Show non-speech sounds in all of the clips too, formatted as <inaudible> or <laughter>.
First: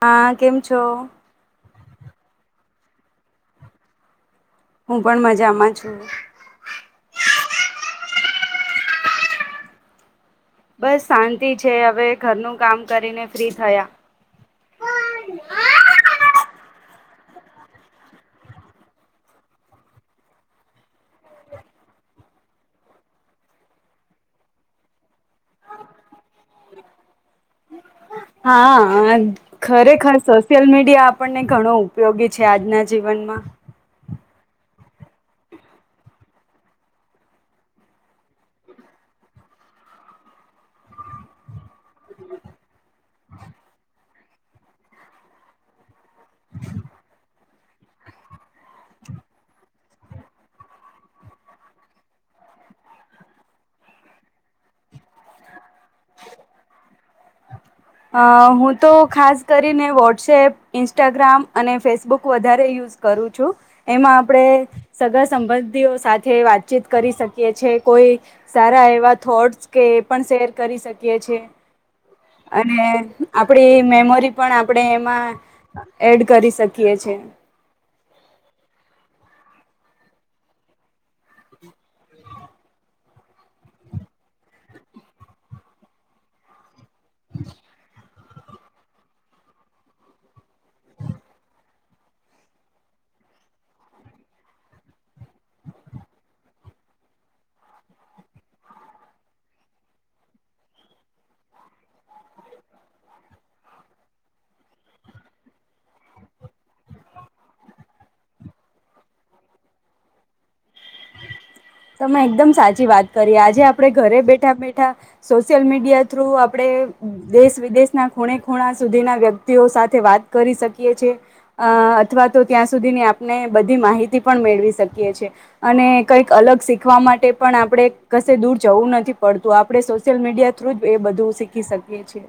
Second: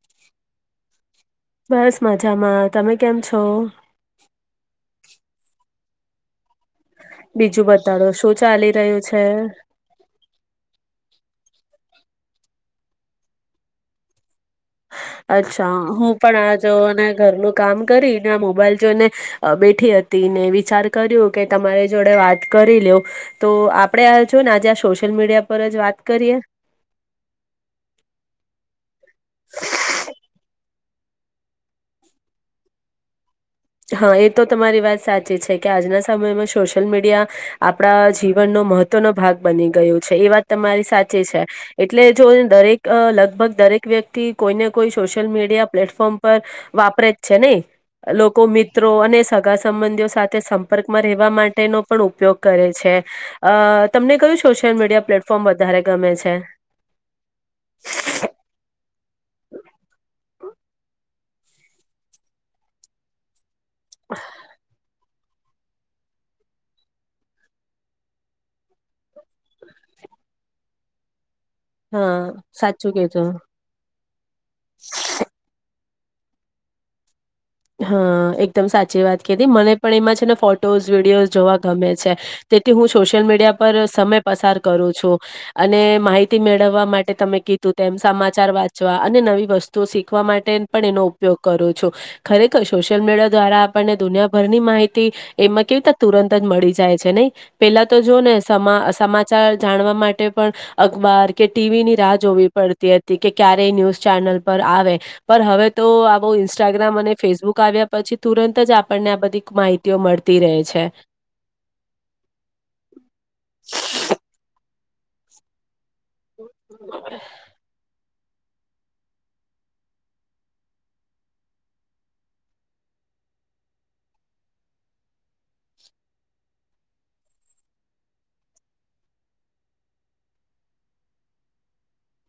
હા કેમ છો? બસ મજામાં. તમે કેમ છો? હું પણ મજામાં છું. બીજું બતાડો. શું ચાલી રહ્યું છે? બસ શાંતિ છે. હવે ઘરનું કામ કરીને ફ્રી થયા. અચ્છા. હું પણ આ જોવોને ઘરનું કામ કરીને, આ મોબાઈલ જોઈને બેઠી હત તીને વિચાર કર્યો કે તમારી જોડે વાત કરી લ્યો. તો આપણે આ જોવો ને આજે આ સોશિયલ મીડિયા ઉપર જ વાત કરીએ હા ખરેખર સોશિયલ મીડિયા આપણને ઘણો ઉપયોગી છે આજના જીવનમાં હા એ તો તમારી વાત સાચી છે કે આજના સમયમાં સોશિયલ મીડિયા આપણા જીવનનો મહત્વ નો ભાગ બની ગયો છે એ વાત તમારી સાચી છે. એટલે જો દરેક અ લગભગ દરેક વ્યક્તિ કોઈને કોઈ સોશિયલ મીડિયા પ્લેટફોર્મ પર વાપરે જ છે ને એ લોકો મિત્રો અને સગા સંબંધીઓ સાથે સંપર્કમાં રહેવા માટેનો પણ ઉપયોગ કરે છે અ તમને કયું શો સોશિયલ મીડિયા પ્લેટફોર્મ વધારે ગમે છે. અ હું તો ગ્રામ અને ફેસબુક વધારે યુઝ કરું છું એમાં આપણે સગા સંબંધીઓ સાથે વાતચીત કરી શકીએ છીએ કોઈ સારા એવા થોટ્સ કે એ પણ શેર કરી શકીએ છીએ. હા અને સાચું કીધું આપણે એ મેમોરી પણ આપણે એમાં અ એડ કરી શકીએ છીએ. હા, એકદમ સાચી વાત કીધી મને પણ એમાં છે ને ફોટોસ વિડીયોઝ જોવા ગમે છે. તેથી હું સોશિયલ મીડિયા પર સમય પસાર કરું છું અને માહિતી મેળવવા માટે તમે કીધું તેમ સમા ચાર વાંચવા અને નવી વસ્તુ શીખવા માટે પણ એનો ઉપયોગ કરું છું. ખરેખર સોશિયલ મીડિયા દ્વારા આપણને દુનિયાભરની માહિતી એમાં કેવી રીતના તુરંત જ મળી જાય છે નહી. પેલા તો જો ને સમા સમાચાર જાણવા માટે પણ અખબાર કે ટીવી ની રાહ જોવી પડતી હતી કે ક્યારે ન્યુઝ ચેનલ પર આવે પર હવે તો આ બહુ ઇન્સ્ટાગ્રામ અને ફેસબુક આવ્યા પછી તુરંત જ આપણને આ બધી માહિતીઓ મળતી રહે છે. તમે એકદમ સાચી વાત કરી આજે આપડે ઘરે બેઠા બેઠા સોશિયલ મીડિયા થ્રુ આપણે દેશ વિદેશના ખૂણે ખૂણા સુધીના વ્યક્તિઓ સાથે વાત કરી શકીએ છીએ અ અથવા તો ત્યાં સુધીની આપ ને બધી માહિતી પણ મેળવી શકીએ છીએ અને કઈક અલગ શીખવા માટે પણ આપણે કશે દૂર જવું નથી પડતું આપણે સોશિયલ મીડિયા થ્રુ જ એ બધું શીખી શકીએ છીએ.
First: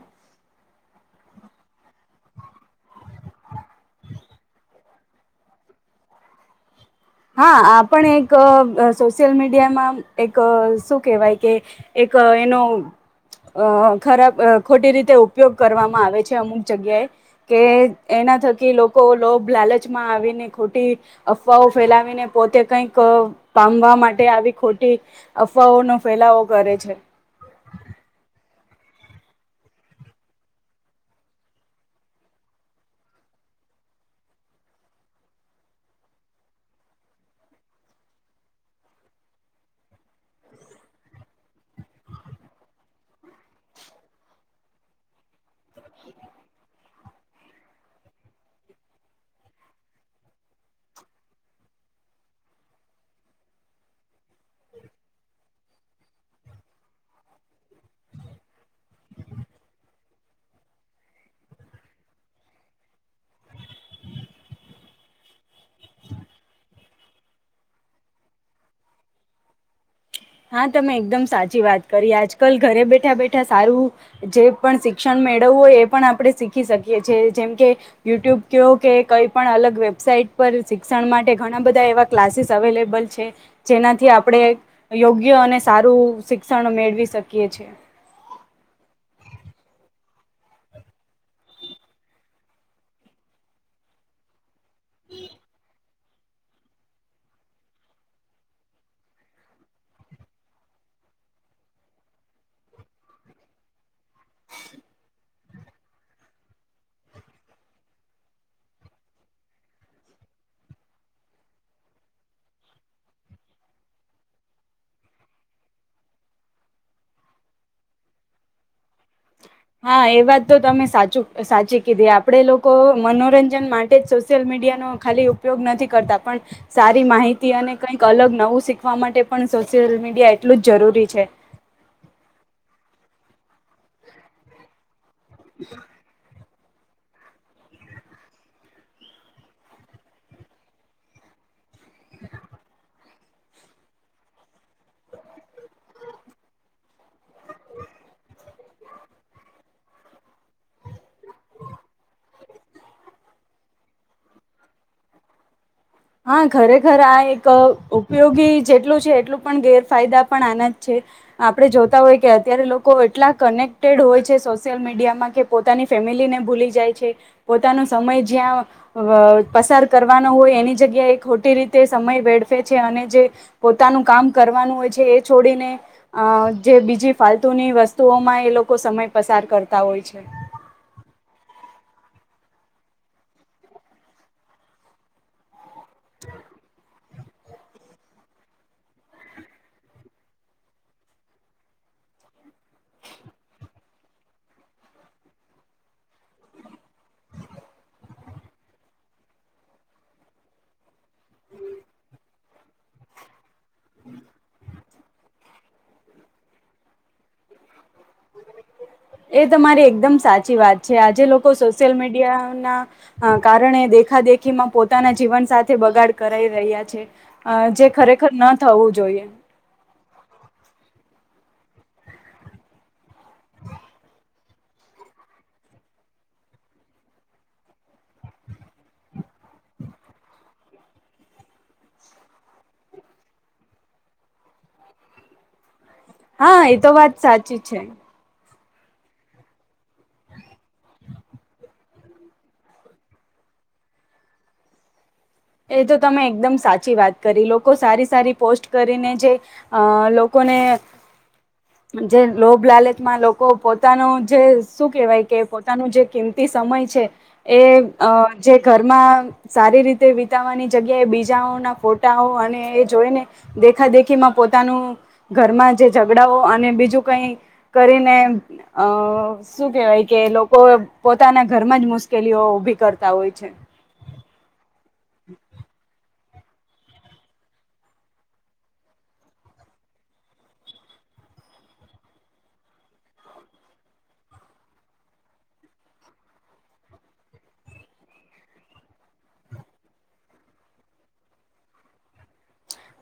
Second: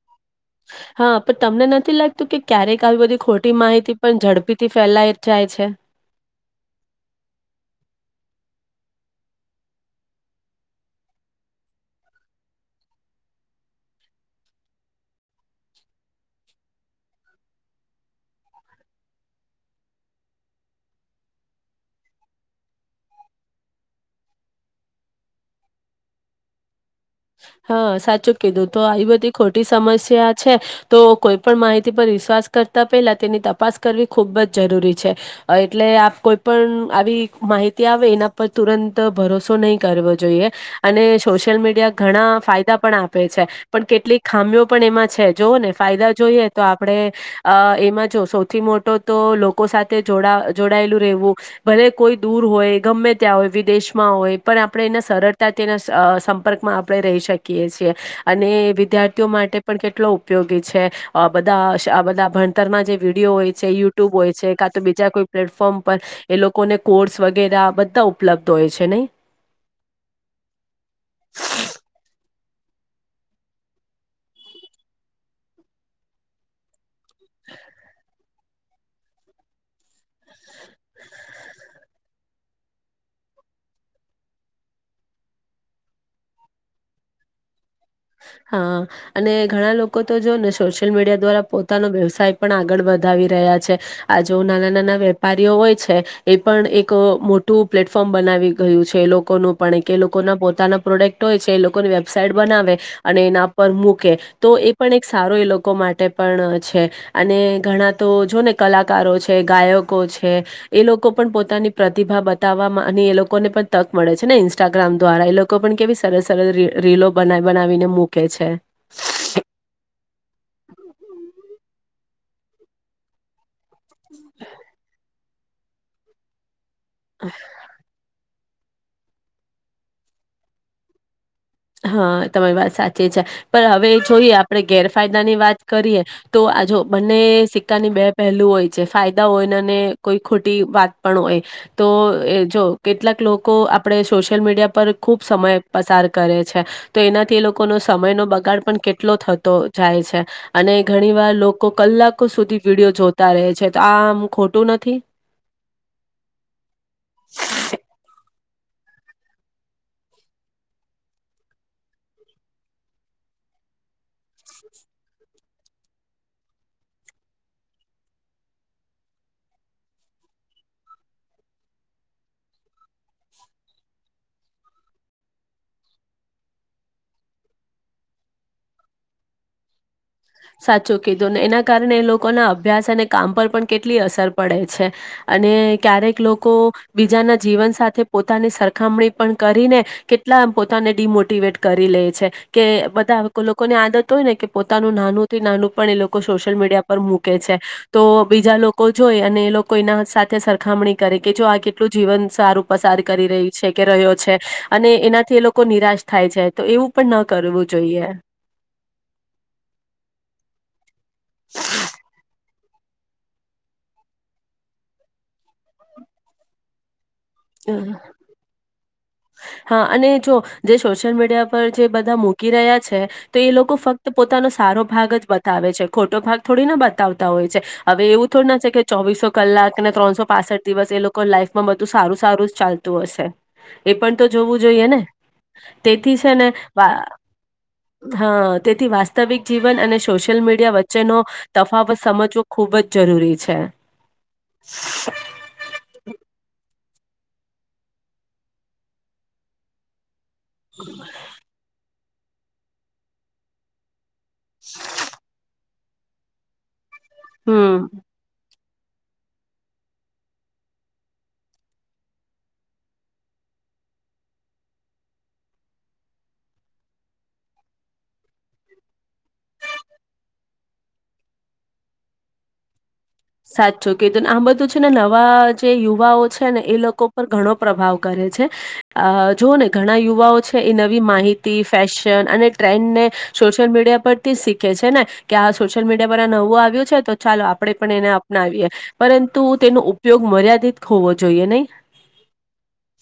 હ. હા પણ તમને નથી લાગતું કે ક્યારેક આવી બધી ખોટી માહિતી પણ ઝડપીથી ફેલાય જાય છે. <inaudible> હા આપ પણ એક સોશિયલ મીડિયામાં એક શું કેહેવાય કે એક ક એનો અ ખરાબ અ ખોટી રીતે ઉપયોગ કરવામાં આવે છે અમુક જગ્યાએ કે એ એના થકી લોકો લોભ લાલચમાં આવીને ખોટી અફવાઓ ફેલાવીને પોતે કઈક પામવા માટે આવી ખોટી અફવાઓનો ફેલાવો કરે છે. <inaudible> હા સાચું કીધું તો આવી બધી ખોટી સમસ્યા છે તો કોઈ પણ માહિતી પર વિશ્વાસ કર તા પેલા તેની તપાસ કરવી ખૂબ જ જરૂરી છે એટલે કોઈ પણ આવી મા હીતી આવે એના પર તુરંત ભરોસો નહીં કરવો જોઈએ અને સોશિયલ મીડિયા ઘણા ફાયદા પણ આપે છે પણ કેટલીક ખામીઓ પણ એમાં છે. જોઓ ને ફાયદા જોઈએ તો આપણે અ એમાં જો સૌથી મોટો તો લોકો સાથે જોડા જોડાયેલું રહેવું ભલે કોઈ દૂર હોય ગમે ત્યાં હોય વિદેશમાં હોય પણ આપણે એને સરળતાથીના અ સંપર્કમાં આપણે રહી શકીએ છીએ અને વિદ્યાર્થીઓ માટે પણ કેટલો ઉપયોગી છે અ બધા આ બધા ભણતરના જે વિડીયો હોય છે યુટ્યુબ હોય છે કા તો બીજા કોઈ પ્લેટફોર્મ પર એ લોકોને કોર્સ વગેરે બધા ઉપલબ્ધ હોય છે નહી? હા તમે એકદમ સાચી વાત કરી. આજકાલ ઘરે બેઠા બેઠા સારું જે પણ શિક્ષણ મેળવવું હોય એ પણ આપણે શીખી શક કીએ છે જેમ કે યુટ્યુબ કયો કે કઈ પણ અલગ વેબસાઇટ પર શિક્ષણ માટે ઘણા બધા એવા ક્લાસીસ અવેલેબલ છે જેનાથી આપણે યોગ્ય અને સારું શિક્ષણ મેળવી શકીએ છીએ હા અને ઘણા લોકો તો જો ને સોશિયલ મીડિયા દ્વારા પોતાનો વ્યવસાય પણ આગળ વધા રી રહ્યા છે આ જો નાના નાના વેપારીઓ હોય છે એ પણ એક મોટું પ્લેટફોર્મ બનાવી ગયું છે એ લોકોનું પણ કે એ લોકો ના પોતાના પ્રોડક્ટ હોય છે એ લોકોની વેબસાાઈટ બનાવે અને એના પર મૂકે તો એ પણ એક સારો એ લો કો માટે પણ છે અને ઘણા તો જો ને કલાકારો છે, ગાયકો છે. એ લોકો પણ પોતાની પ્રતિભા બતાવવામાં અને એ લોકોને પણ તક મળે છે ને ઇન્સ્ટાગ્રામ દ્વારા એ લોકો પણ કેવી સરસ સરસ રી રીલો બનાવી બનાવીને મૂકે છે. હા એ વાત તો તમે સાચું સાચી કીધી આપડે લોકો મનોરં જન માટે જ સોશિયલ મીડિયા નો ખાલી ઉપયોગ નથી કરતા પણ સારી માહિતી અને કઈક અલગ નવું શીખવા માટે પણ સોશિયલ મીડિયા એટલું જ જરૂરી છે. હા તમારી વાત સાચી છે. પણ હવે જોઈએ આપડે ગેરફાયદા ની વાત કરીએ તો આ જો બને સિક્કાની બે પહેલું હોય છે ફાયદા હોય ને અને કોઈ ખોટી વાત પણ હોય તો એ જો કેટલાક લોકો આપડે સોશિયલ મીડિયા પર ખૂબ સમય પસાર કરે છે તો એનાથી એ લોકોનો સમયનો બગાડ પણ કેટલો થતો જાય છે અને ઘણી વાર લોકો કલાકો સુધી વિડીયો જોતા રહે છે તો આમ ખોટું નથી. હા ખરેખર આ એક ઉપયોગી જેટલું છે એટલું પણ ગેરફાયદા પણ આના જ છે આપડે જોતા હોય કે અત્યારે લોકો એટલા કનેક ક્ટેડ હોય છે સોશિયલ મીડિયામાં કે પોતાની ફેમિલીને ભૂલી જાય છે પોતાનો સમય જ્યાં અવ પસાર કરવાનો હોય એની જગ્યાએ ખોટી રીતે સમય વેડફે છે અને જે પોતાનું કામ કરવાનું હોય છે એ છોડીને અ જે બીજી ફાલતુની વસ્તુઓમાં એ લોકો સમય પસાર કરતા હોય છે. સાચું કીધું ને એના કારણે એ લોકોના અભ્યાસ અને કામ પર પણ કેટલી અસર પડે છે. અને ક્યારેક લોકો બીજાના જીવન સાથે પોતાની સરખામણી પણ કરીને કેટલા પોતાને ડીમોટીવેટ કરી કેય છે કે બધા લોકોની આદત હોય ને કે પોતા નાનું થી નાનું પણ એ લોકો સોશિયલ મીડિયા પર મૂકે છે તો બીજા લોકો જોઈ અને એ લોકો એના સાથે સરખામણી કરે કે જો આ કેટલું જીવન સારું પસાર કરી રહી છેેકે રહ્યો છે. અને એનાથી એ લોકો નિરાશ થાય છે તો એવું પણ ના કરવું જોઈએ. એ તમારી એકદમ સાચી વાત છે આજે લોકો સોશિયલ મીડિયા ના કારણે દેખા દેખી માં પોતાના જીવન સાથે બગાડ કરાઈ રહ્યા છે. અ જે ખરેખર ન થવું જો હા અને. જો જે સોશિયલ મીડિયા પર જે બધા મૂકી રહ્યા છે તો એ લોકો ફક્ત પોતાનો સારો ભાગ. બતાવે છે ખોટો ભાગ થોડી ના બતાવતા હોય છે હવે એવું થોડ ના છે કે ચોવીસો કલાક ને ત્રણસો પાસઠ દિવસ એ લોકો લાઈફમાં બધું સારું સારું જ ચાલતું હશે. એ પણ તો જોવું જોઈએ ને તેથી છે ને હા એ વા તો વાત સાચી છે હા. તેથી વાસ્તવિક જીવન અને સોશિયલ મીડિયા વચ્ચેનો તફાવત સમજવો ખૂબ જ જરૂરી છે. <inaudible> એ તો તમે એકદમ સાચી વાત કરી લોકો સારી સારી પોસ્ટ કરીને જે અ લોકોને <inaudible> જે લોભ લાલચમાં લોકો પોતાના જે શું કેવાય કે પો તાનું જે કિંમતી સમય છે એ હમ. અ જે ઘરમાં સારી રીતે વી ઉતાવાની જગ્યા એ બીજાઓ ના ફોટાઓ અને એ જોઈને દેખા દેખી માં પોતાનું ઘરમાં જે ઝઘડાઓ અને બીજું કંઈ કરીને શું કહેવાય કે. લોકો પોતાના ઘરમાં જ મુશ્કેલીઓ ઉભી કર સાચું કીધુંને આમ બધું છે ને નવા જે યુવાઓ છે ને એ લોકો પર ઘણો પ્રભાવ કરે છે જુઓ ને ઘણા યુવાઓ છે એ નવી માહિ તી ફેશન અને ટ્રેન્ડ ને સોશિયલ મીડિયા પરથી શીખે છે ને કે આ સોશિયલ મીડિયા પર વું આવ્યું છે તો ચાલો આપડે પણ એને અપનાવીએ પરંતુ તેનો ઉપયોગ મર્યાદિત હોવો જોઈએ નહી.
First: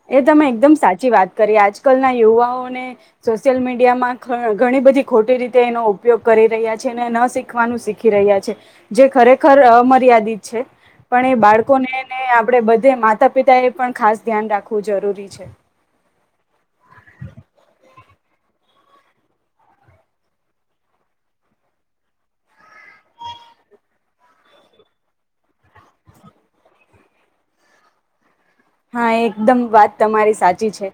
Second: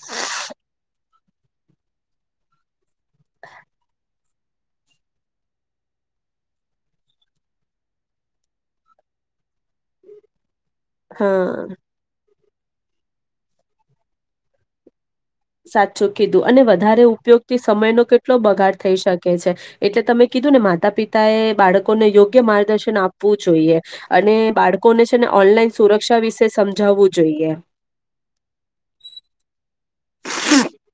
એ તમે એકદમ સાચી વાત. કરી આજકાલના યુવાઓને સોશિયલ મીડિયામાં ઘણી બધી ખોટી રીતે એનો ઉપયોગ ક રી રહ્યા છે ન શીખવાનું શીખી રહ્યા છે જે ખરેખર મર્યાદિત છે પણ એ હા. બાળકોને ને આપડે બધે માતા પિતા એ પણ ખાસ ધ્યાન રાખવું જરૂરી છે સાચું. કીધું અને વધારે ઉપયોગથી સમયનો કેટલો બગાડ થઈ શકે છે એટલે તમે કીધું ને માતા પિત તાએ બાળકોને યોગ્ય માર્ગદર્શન આપવું જોઈએ અને બાળકોને છે ને ઓનલાઈન સુરક્ષા વિશે સમજાવવું જોઈએ. હા, એકદમ વાત તમારી સાચી છે.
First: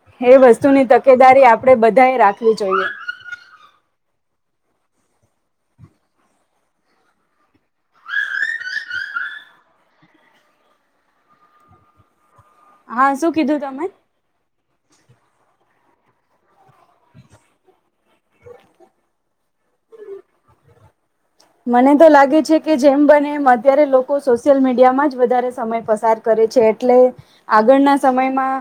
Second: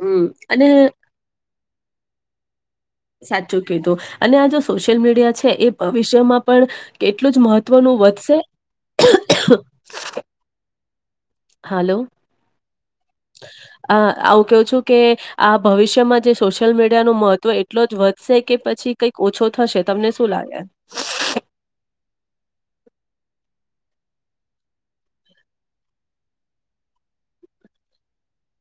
હમ એ અને વસ્તુની તકેદારી આપડે બધા એ રાખવી જોઈએ. સાચું કીધું અને આ જો સોશિયલ મીડિયા છે એ ભવિષ્યમાં પણ એટલું જ મહત્વનું. વધશે. હાલો હા શું કીધું તમે આવું કવું છું કે આપ. ભવિષ્યમાં જે સોશિયલ મીડિયાનું મહત્ત્વ એટલો જ વધશે કે પછી કંઈક ઓછો થશે તમને. શુ લાગે. મને તો લાગે છે કે જેમ બને એમ અત્યારે લોકો સોશિયલ મીડિયામાં જ વધારે સમય પસાર કરે. એ છે એટલે આગળના સમયમાં.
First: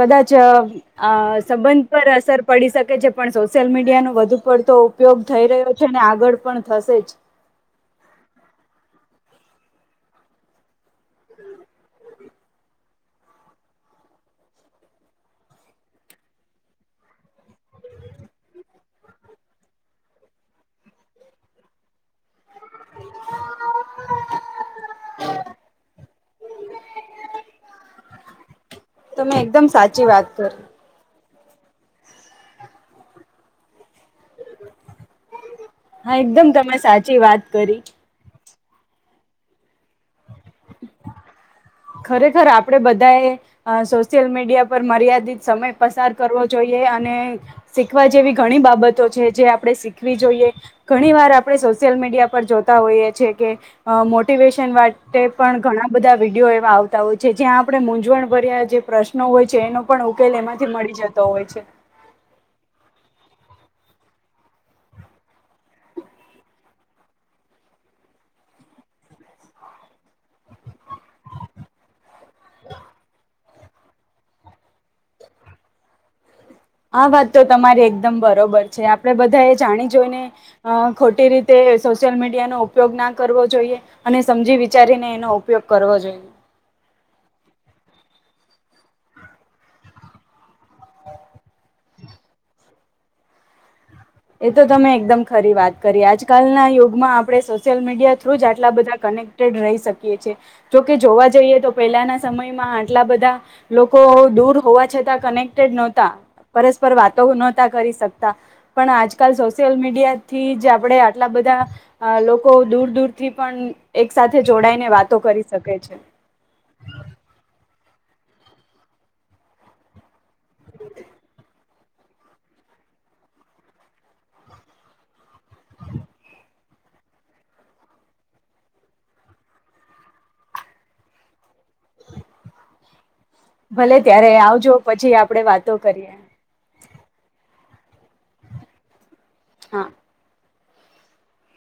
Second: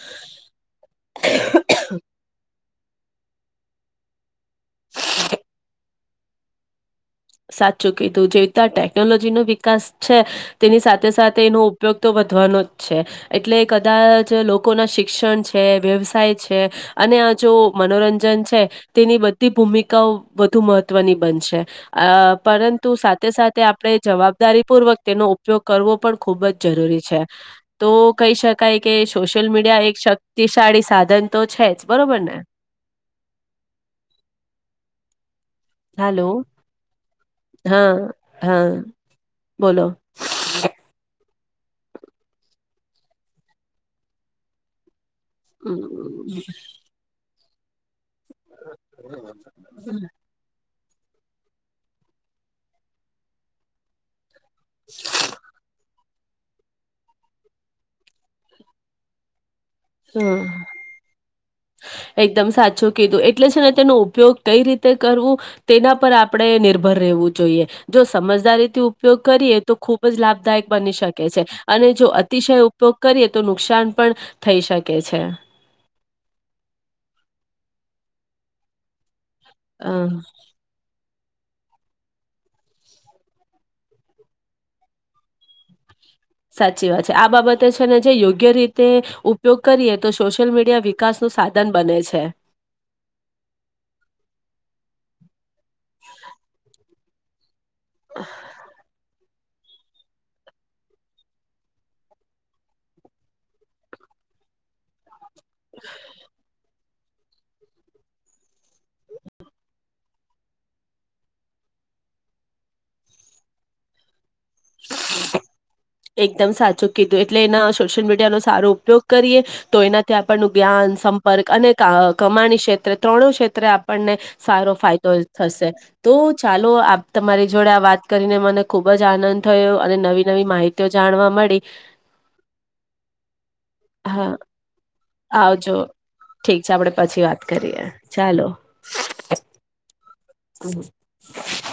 કદાચ અ સંબંધ પર અસર પડી શકે છે. પણ સોશિયલ મીડિયા નો વધુ પડતો ઉપયોગ થઈ રહ્યો છે ને આગળ પણ થશે જ. સાચું કીધું જેવી રીતે આ ટેકનોલોજી નું. વિકાસ છે તેની સાથે સાથે એનો ઉપયોગ તો વધવાનો જ છે એટલે કદાચ. લોકો ના શિક્ષણ છે વ્યવસાય છે અને આ જો મનોરંજન છે તેની બધી. ભૂમિકાઓ વધુ મહત્વની બનશે આ. પરંતુ સાથે સાથે આપડે જવાબદારી પૂર્વક તેનો ઉપયોગ કરવો પણ ખૂબ જ જરૂરી છે. તો કહી શકાય કે તમે સોશિયલ એકદમ મીડિયા એક સાચી વાત કરી શક્તિશાળી સાધન તો છે જ બરોબર ને? હા, હાલો એકદમ તમે સાચી વાત કરી. હા હા, બોલો. ખરેખર આપડે બધા એ અહ સોશિયલ મીડિયા પર મર્યાદ દી સમય હમ પસાર કરવો જોઈએ અને શીખવા જેવી ઘણી બાબતો છે જે આપડે શીખવી જોઈએ ઘણી વાર આપડે સોશિયલ મીડિયા પર જોતા હોઈએ છીએ કે અહ મો ટિવેશન માટે પણ ઘણા બધા વિડીયો એ આવતા હોય છે જ્યાં આપડે મૂંઝવણ ભર્યા જે પ્રશ્નો હોય છે એનો પણ ઉકેલ હા. એમાંથી મળી જતો હોય છે. એકદમ સાચું કીધું એટલે છે ને તેનો ઉપયોગ કઈ રીતે કરવું તેના પર આપડે નિભર રહેવું જોઈએ. જો સમજદારીથી ઉપયોગ કરીએ તો ખૂબ જ લાભ દાયક બની શકે છે અને જો અતિશય ઉપયોગ કરીએ તો નુકસાન પણ થઈ શકે છે. આ વાત તો તમારી એકદમ બરોબર છે. આપડે બધા એ જાણી અ જોઈને અહ ખોટી રીતે સોશિયલ મીડિયાનો ઉપયોગ ના કરવો જોઈએ અને સમજી વિચારીને એનો ઉપયોગ કરવો જોઈએ. સાચી વાત છે. આ બાબતે છે ને જે યોગ્ય રીતે ઉપયોગ કરીએ તો શો શિયલ મીડિયા વિકાસનું સાધન બને છે. એ તો તમે એકદમ ખરી વાત કરી આજકાલના યુગમાં આપડે સો સીયલ મીડિયા થ્રુ જ આટલા બધા કનેક્ટ ટેડ રહી શકીએ છે. જોકે જોવા જઈએ તો પેલાના સમયમાં આટલા બધા લોકો દૂર હોવા છતાં કનેક્ટેડ નોતા પરસ્પર વાતો નોતા કરી શકતા. પણ આજકાલ સોશિયલ મીડિયાથી જ આપણડે આટલા બધા અહ લોકો દૂર દૂરથી પણ એક સાથે જોડાઈને વાતો કરી શકે છે. એકદમ સાચું કીધું એટલે એના સોશિયલ મીડિયાનોો સારો ઉપયોગ કરીએ તો એનાથી આપણનું જ્ઞાન સંપર્ક અને કમાણી છે ત્રણ ક્ષેત્રે આપણને સારો ફાયદો થશે તો ચાલો આપ તમારી જોડે વાત કરીને મને ખૂબ જ આનંદ થયો અને નવી નવી માહિતી ઓ જાણવા મળી. ભલે ત્યારે હા આવજો પછી આપડે વાતો આવજો કરીએ. ઠીક છે આપડે પછી વાત કરીએ ચાલો. હા. <inaudible>